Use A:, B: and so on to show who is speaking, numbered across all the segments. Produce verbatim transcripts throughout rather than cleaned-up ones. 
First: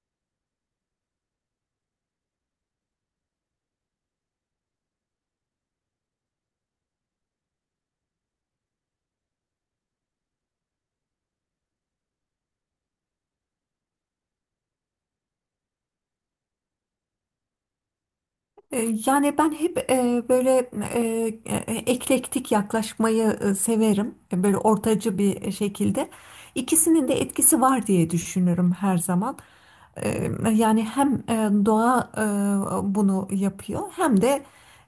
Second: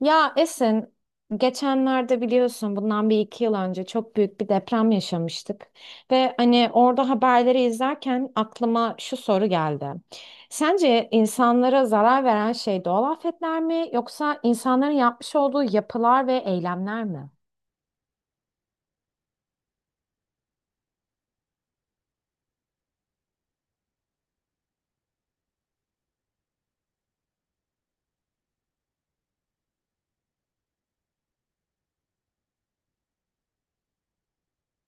A: Ya Esin, geçenlerde biliyorsun bundan bir iki yıl önce çok büyük bir deprem yaşamıştık. Ve hani orada haberleri izlerken aklıma şu soru geldi. Sence insanlara zarar veren şey doğal afetler mi yoksa insanların yapmış olduğu yapılar ve eylemler mi?
B: E, Yani ben hep e, böyle e, e, eklektik yaklaşmayı e, severim. E, Böyle ortacı bir e, şekilde. İkisinin de etkisi var diye düşünürüm her zaman. E, Yani hem e, doğa e, bunu yapıyor hem de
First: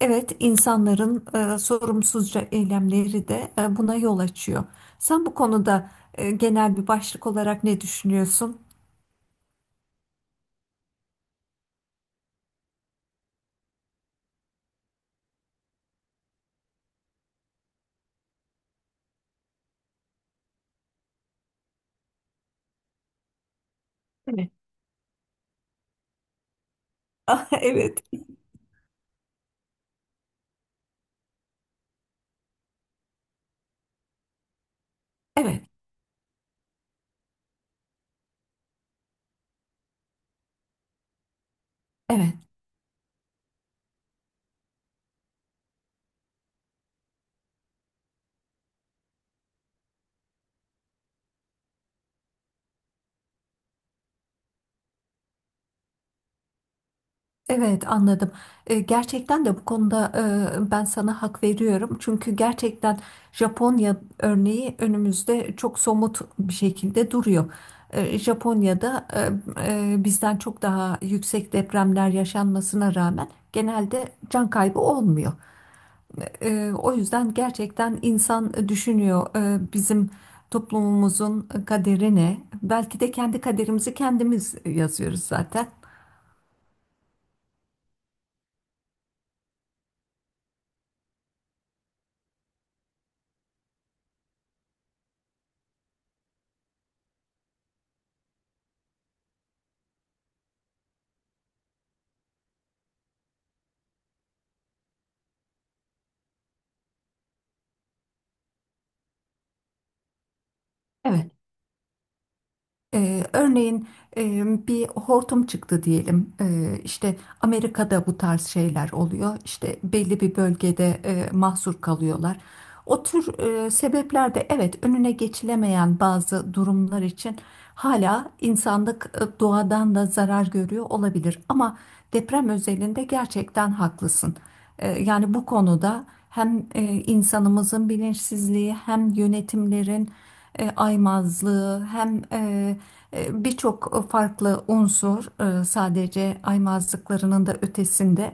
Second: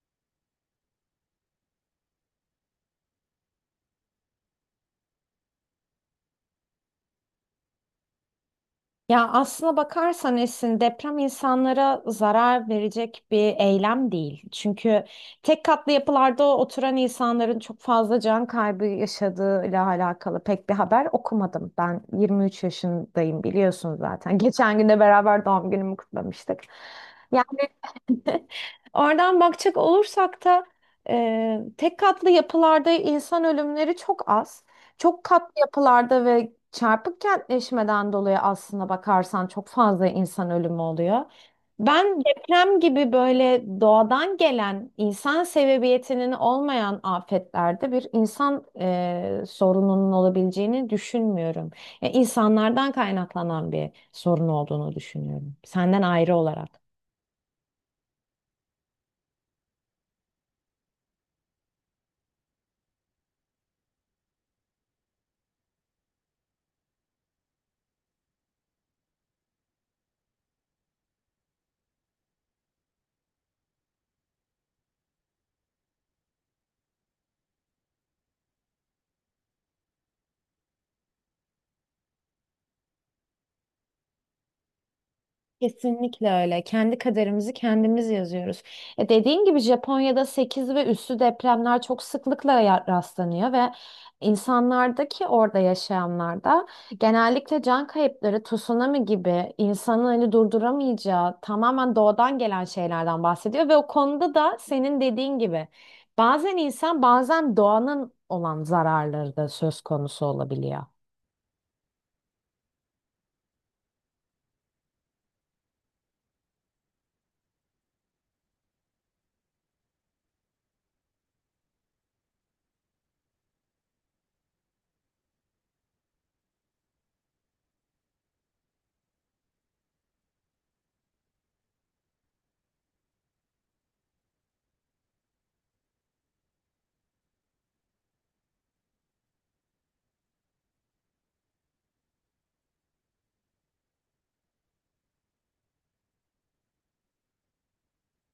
B: evet insanların e, sorumsuzca eylemleri de e, buna yol açıyor. Sen bu konuda e, genel bir başlık olarak ne düşünüyorsun?
A: Ya aslına bakarsan Esin deprem insanlara zarar verecek bir eylem değil. Çünkü tek katlı yapılarda oturan insanların çok fazla can kaybı yaşadığıyla alakalı pek bir haber okumadım. Ben yirmi üç yaşındayım biliyorsun zaten.
B: Evet.
A: Geçen gün de beraber doğum günümü kutlamıştık. Yani
B: Evet,
A: oradan bakacak olursak da e, tek katlı yapılarda insan ölümleri çok az. Çok katlı
B: evet,
A: yapılarda ve çarpık kentleşmeden dolayı aslında bakarsan çok fazla insan ölümü oluyor. Ben
B: evet.
A: deprem gibi böyle doğadan gelen insan sebebiyetinin olmayan afetlerde bir insan e, sorununun olabileceğini düşünmüyorum. Yani insanlardan kaynaklanan bir sorun olduğunu düşünüyorum. Senden ayrı olarak.
B: Evet, anladım. E, gerçekten de bu konuda e, ben sana hak veriyorum. Çünkü gerçekten Japonya örneği önümüzde çok somut bir şekilde duruyor. E, Japonya'da e, e, bizden çok daha yüksek depremler yaşanmasına rağmen genelde can kaybı olmuyor. E, o yüzden gerçekten insan düşünüyor, e, bizim toplumumuzun kaderi ne? Belki de kendi kaderimizi kendimiz yazıyoruz zaten.
A: Kesinlikle öyle. Kendi kaderimizi kendimiz yazıyoruz. E dediğin gibi Japonya'da sekiz ve üstü depremler çok sıklıkla ya- rastlanıyor ve insanlardaki orada yaşayanlarda genellikle can kayıpları, tsunami gibi insanın hani durduramayacağı tamamen doğadan gelen şeylerden bahsediyor ve o konuda da senin dediğin gibi bazen insan, bazen doğanın olan zararları da söz konusu olabiliyor.
B: Evet. Ee, örneğin e, bir hortum çıktı diyelim. Ee, işte Amerika'da bu tarz şeyler oluyor. İşte belli bir bölgede e, mahsur kalıyorlar. O tür e, sebepler de, evet, önüne geçilemeyen bazı durumlar için hala insanlık e, doğadan da zarar görüyor olabilir. Ama deprem özelinde gerçekten haklısın. Ee, yani bu konuda hem e, insanımızın bilinçsizliği, hem yönetimlerin e, aymazlığı, hem e, e, birçok farklı unsur, e, sadece aymazlıklarının da ötesinde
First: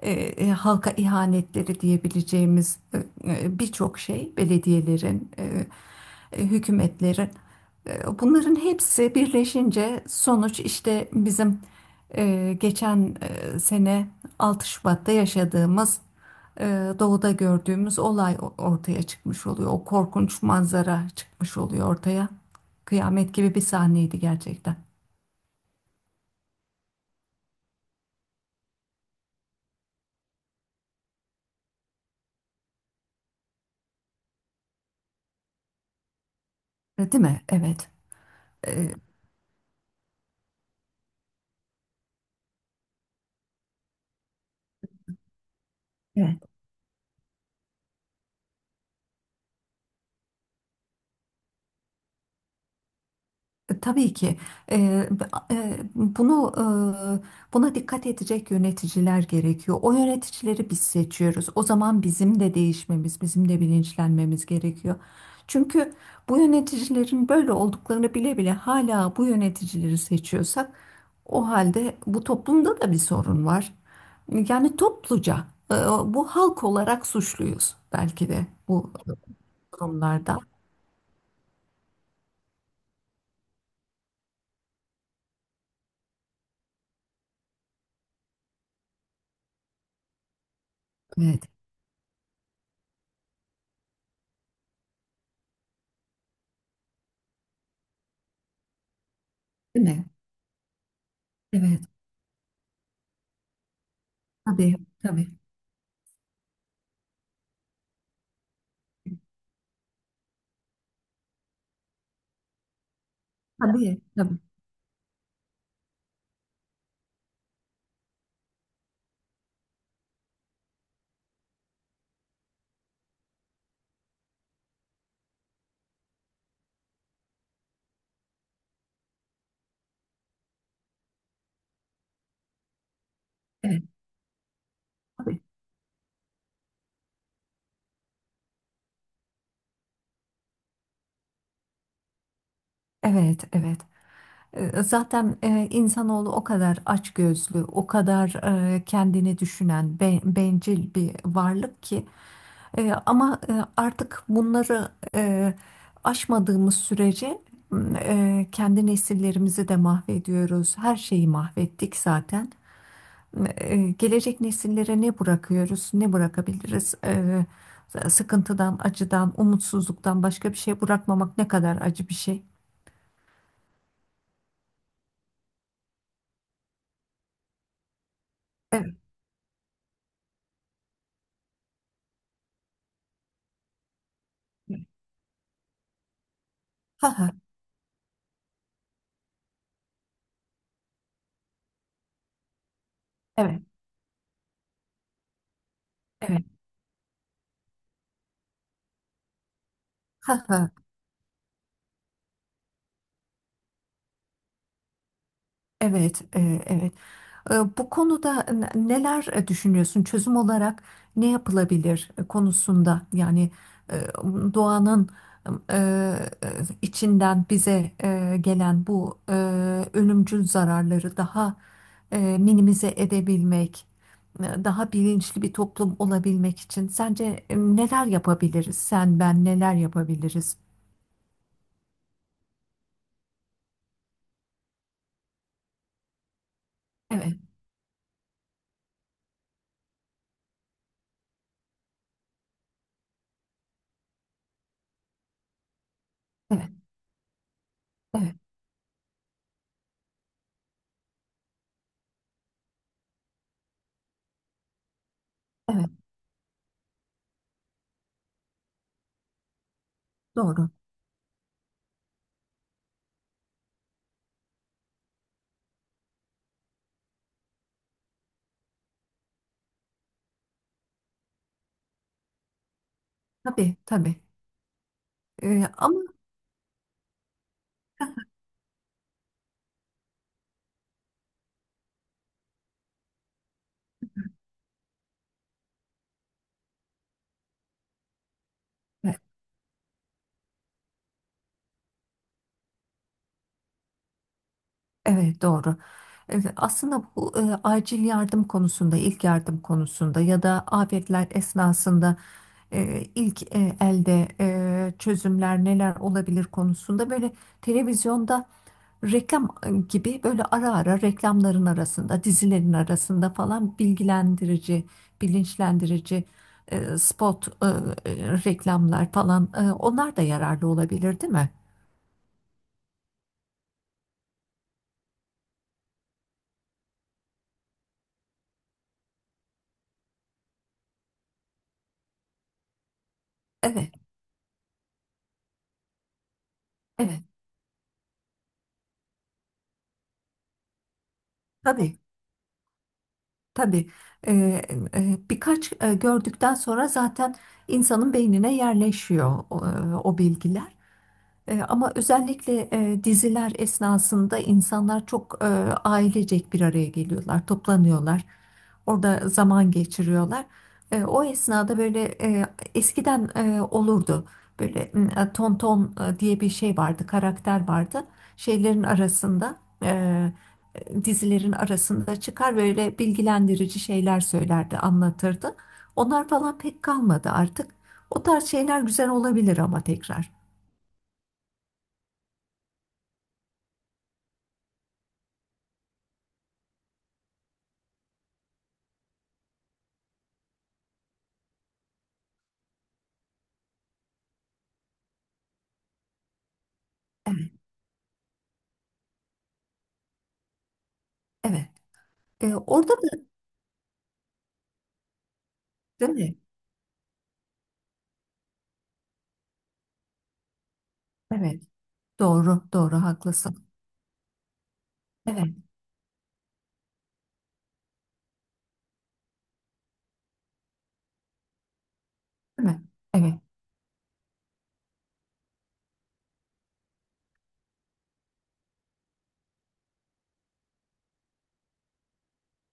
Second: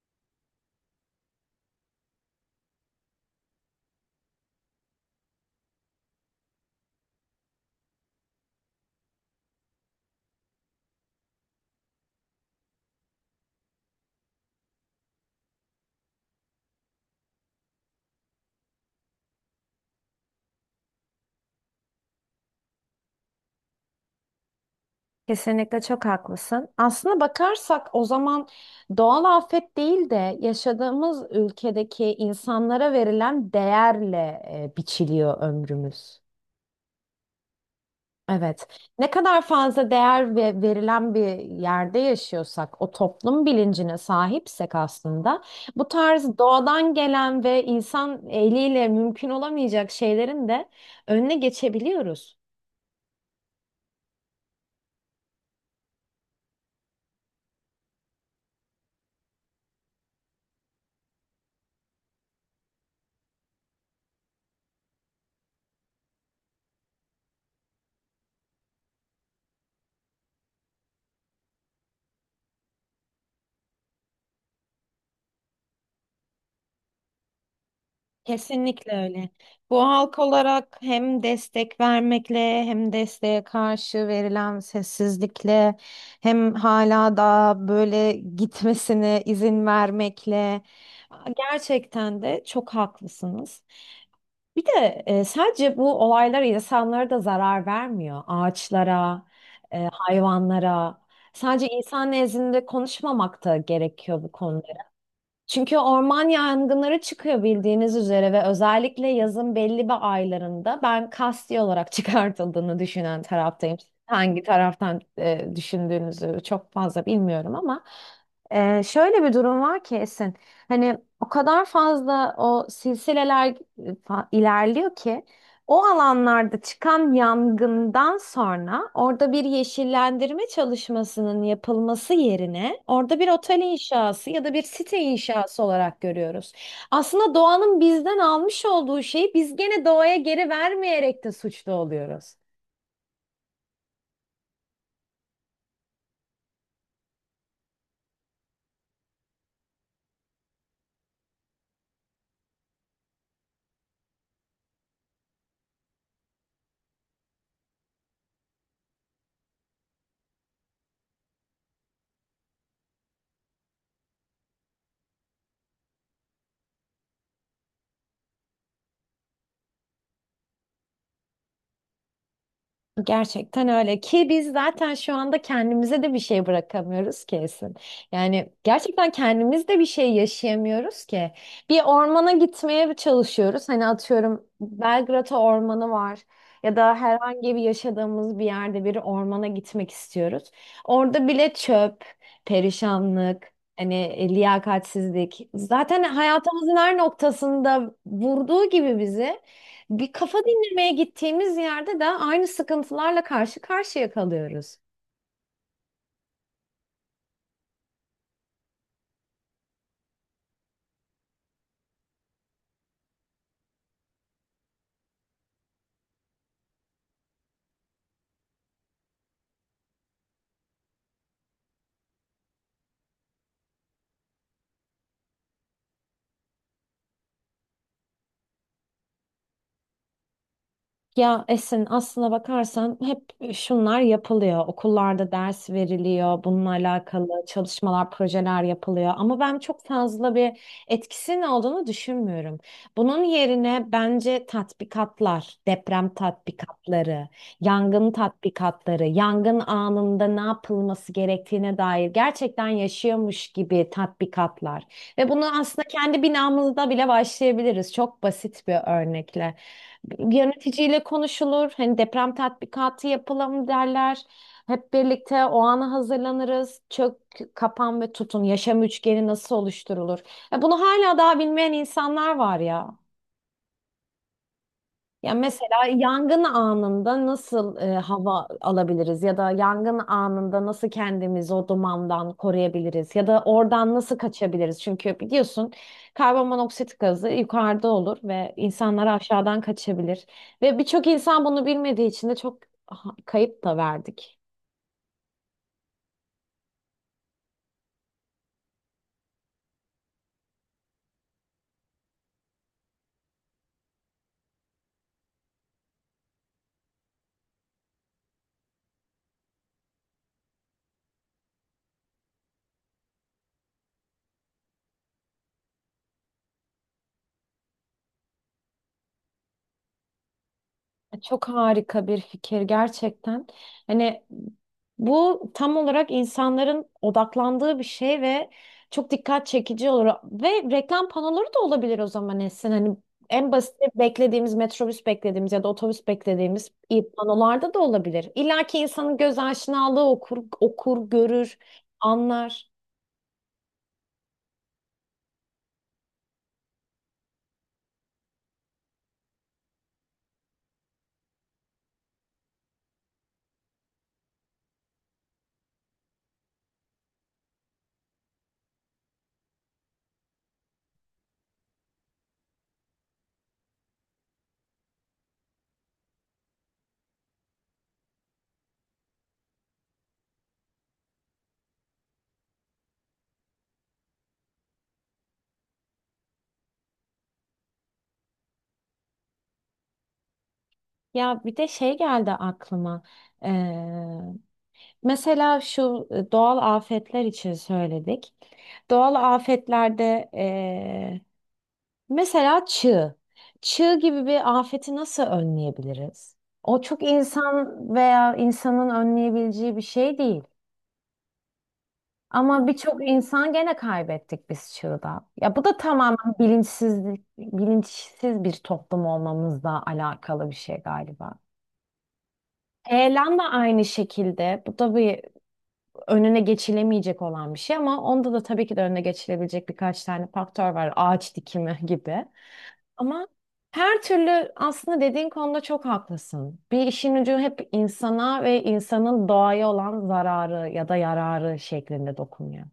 B: e, e, halka ihanetleri diyebileceğimiz e, e, birçok şey belediyelerin, e, e, hükümetlerin, e, bunların hepsi birleşince sonuç işte bizim e, geçen e, sene altı Şubatta yaşadığımız, e, doğuda gördüğümüz olay ortaya çıkmış oluyor. O korkunç manzara çıkmış oluyor ortaya. Kıyamet gibi bir sahneydi gerçekten.
A: Kesinlikle çok haklısın. Aslına bakarsak o zaman doğal afet değil de yaşadığımız ülkedeki insanlara verilen değerle e, biçiliyor ömrümüz.
B: E, Değil mi? Evet.
A: Evet.
B: E,
A: Ne kadar fazla değer ve verilen bir yerde yaşıyorsak, o toplum bilincine sahipsek aslında, bu tarz
B: Evet.
A: doğadan gelen ve insan eliyle mümkün olamayacak şeylerin de önüne geçebiliyoruz.
B: E, Tabii ki e, b- e, bunu, e, buna dikkat edecek yöneticiler gerekiyor. O yöneticileri biz seçiyoruz. O zaman bizim de değişmemiz, bizim de bilinçlenmemiz gerekiyor. Çünkü bu yöneticilerin böyle olduklarını bile bile hala bu yöneticileri seçiyorsak, o halde bu toplumda da bir sorun var. Yani topluca e, bu halk olarak suçluyuz belki de bu
A: Kesinlikle öyle. Bu halk
B: durumlarda.
A: olarak hem destek vermekle hem desteğe karşı verilen sessizlikle hem hala da böyle gitmesine izin vermekle
B: Evet,
A: gerçekten de çok haklısınız. Bir de e, sadece bu olaylar insanlara da zarar vermiyor. Ağaçlara,
B: değil
A: e,
B: mi?
A: hayvanlara. Sadece
B: Evet,
A: insan nezdinde konuşmamak da gerekiyor bu konuda.
B: tabii, tabii.
A: Çünkü orman yangınları çıkıyor bildiğiniz üzere ve özellikle yazın belli bir aylarında ben kasti olarak çıkartıldığını düşünen taraftayım.
B: Tabii, tabii.
A: Hangi taraftan e, düşündüğünüzü çok fazla bilmiyorum ama e, şöyle bir durum var ki Esin. Hani o kadar fazla o silsileler e, fa- ilerliyor ki o alanlarda çıkan yangından sonra orada bir yeşillendirme çalışmasının yapılması yerine orada bir otel
B: Evet,
A: inşası ya da bir site
B: tabii.
A: inşası olarak görüyoruz. Aslında doğanın bizden almış olduğu şeyi biz gene doğaya geri vermeyerek de suçlu oluyoruz.
B: Evet, evet. E, Zaten e, insanoğlu o kadar açgözlü, o kadar e, kendini düşünen, be- bencil bir varlık ki. E, ama e, artık bunları e, aşmadığımız sürece m, e, kendi nesillerimizi de mahvediyoruz. Her şeyi mahvettik zaten. e, gelecek nesillere ne bırakıyoruz, ne bırakabiliriz? E, sıkıntıdan, acıdan, umutsuzluktan başka bir şey bırakmamak ne kadar acı bir şey.
A: Gerçekten öyle ki biz zaten şu anda kendimize de bir şey bırakamıyoruz kesin. Yani
B: Evet.
A: gerçekten kendimiz de bir şey yaşayamıyoruz ki. Bir ormana gitmeye çalışıyoruz. Hani atıyorum Belgrata Ormanı var ya da
B: Ha ha.
A: herhangi bir yaşadığımız bir yerde bir ormana gitmek istiyoruz. Orada bile çöp, perişanlık,
B: Evet.
A: hani e, liyakatsizlik zaten
B: Evet.
A: hayatımızın her noktasında vurduğu gibi bizi bir
B: Ha
A: kafa
B: ha.
A: dinlemeye gittiğimiz yerde de aynı sıkıntılarla karşı karşıya kalıyoruz.
B: Evet, e, evet. E, Bu konuda n- neler e, düşünüyorsun? Çözüm olarak ne yapılabilir e, konusunda? Yani e, doğanın e, e, içinden bize e, gelen bu e, ölümcül zararları daha e, minimize edebilmek, e, daha bilinçli bir toplum olabilmek için sence e, neler yapabiliriz? Sen, ben neler yapabiliriz?
A: Ya Esin aslına bakarsan hep şunlar yapılıyor. Okullarda ders veriliyor, bununla alakalı
B: Evet,
A: çalışmalar, projeler yapılıyor. Ama ben çok fazla bir etkisinin olduğunu düşünmüyorum. Bunun yerine bence tatbikatlar, deprem
B: evet,
A: tatbikatları, yangın
B: evet,
A: tatbikatları, yangın anında ne yapılması gerektiğine dair gerçekten yaşıyormuş gibi tatbikatlar. Ve bunu aslında
B: evet.
A: kendi binamızda bile başlayabiliriz. Çok basit bir örnekle.
B: Doğru.
A: Yöneticiyle konuşulur. Hani deprem tatbikatı yapalım derler. Hep birlikte o ana hazırlanırız. Çök, kapan ve tutun. Yaşam üçgeni nasıl oluşturulur? Ya bunu hala daha bilmeyen insanlar var ya.
B: Tabii, tabii.
A: Ya
B: E,
A: mesela
B: ama
A: yangın anında nasıl e, hava alabiliriz ya da yangın anında nasıl kendimizi o dumandan koruyabiliriz ya da oradan nasıl kaçabiliriz? Çünkü biliyorsun karbonmonoksit gazı yukarıda olur ve insanlar aşağıdan kaçabilir ve birçok insan bunu bilmediği için de çok ha- kayıp da verdik.
B: Evet, doğru. Evet, aslında bu e, acil yardım konusunda, ilk yardım konusunda ya da afetler esnasında e, ilk e, elde e, çözümler neler olabilir konusunda, böyle televizyonda reklam gibi, böyle ara ara reklamların arasında, dizilerin arasında falan bilgilendirici, bilinçlendirici e, spot e, e, reklamlar falan, e, onlar da yararlı
A: E,
B: olabilir, değil
A: Çok
B: mi?
A: harika bir fikir gerçekten. Hani bu tam olarak insanların odaklandığı bir şey ve çok dikkat çekici olur. Ve reklam panoları da olabilir o zaman Esin. Hani en basit
B: Evet,
A: beklediğimiz metrobüs beklediğimiz ya da otobüs beklediğimiz iyi
B: evet.
A: panolarda da olabilir. İlla ki insanın göz aşinalığı okur, okur, görür,
B: Tabii.
A: anlar.
B: Tabii, e, e, birkaç e, gördükten sonra zaten insanın beynine yerleşiyor o, e, o bilgiler. E, Ama özellikle e, diziler esnasında insanlar çok e, ailecek bir araya geliyorlar, toplanıyorlar. Orada zaman geçiriyorlar. E, o esnada böyle e, eskiden e, olurdu. Böyle m, e, tonton e, diye bir şey vardı, karakter vardı. Şeylerin arasında, e, dizilerin arasında çıkar böyle bilgilendirici şeyler söylerdi, anlatırdı. Onlar falan pek kalmadı artık. O tarz şeyler güzel olabilir ama tekrar.
A: Ya bir de şey geldi aklıma. Mesela şu e, doğal afetler için söyledik. Doğal afetlerde e, mesela çığ. Çığ gibi bir afeti nasıl önleyebiliriz? O çok
B: Evet,
A: insan veya insanın önleyebileceği bir şey değil.
B: evet. E,
A: Ama
B: orada da,
A: birçok insan gene kaybettik biz çığda. Ya bu da
B: değil
A: tamamen
B: mi?
A: bilinçsizlik, bilinçsiz bir toplum olmamızla alakalı bir şey galiba.
B: Evet. Doğru, doğru,
A: Eylem de
B: haklısın.
A: aynı şekilde. Bu da bir
B: Evet,
A: önüne geçilemeyecek olan bir şey ama onda da tabii ki de önüne geçilebilecek birkaç tane faktör var. Ağaç dikimi gibi.
B: değil mi?
A: Ama
B: Evet,
A: her türlü aslında dediğin konuda çok haklısın. Bir işin ucu hep insana ve insanın doğaya olan zararı ya da yararı şeklinde dokunuyor.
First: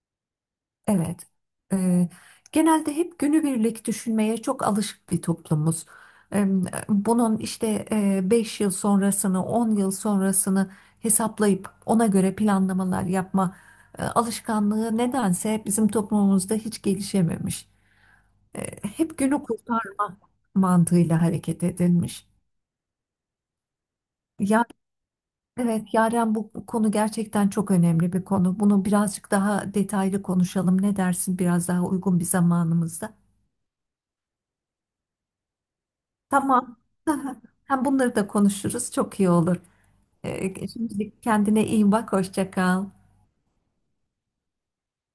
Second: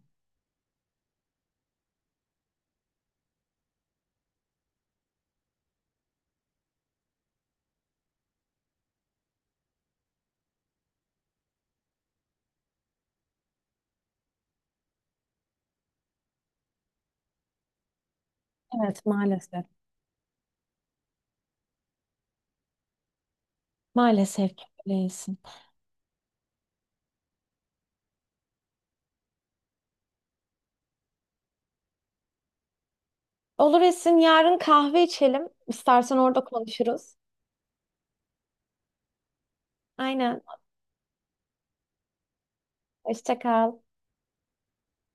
B: evet. E, genelde hep günübirlik düşünmeye çok alışık bir toplumuz. E, bunun işte e, beş yıl sonrasını, on yıl sonrasını hesaplayıp ona göre planlamalar yapma e, alışkanlığı nedense bizim toplumumuzda hiç gelişememiş. E,
A: Evet
B: hep günü
A: maalesef.
B: kurtarma mantığıyla hareket edilmiş.
A: Maalesef ki
B: Yani,
A: öylesin.
B: evet, Yaren, bu konu gerçekten çok önemli bir konu. Bunu birazcık daha detaylı konuşalım. Ne dersin biraz daha uygun bir zamanımızda?
A: Olur Esin yarın kahve içelim. İstersen orada
B: Tamam.
A: konuşuruz.
B: Hem bunları da konuşuruz. Çok iyi olur.
A: Aynen.
B: Ee, şimdilik kendine iyi bak. Hoşça kal.
A: Hoşça kal.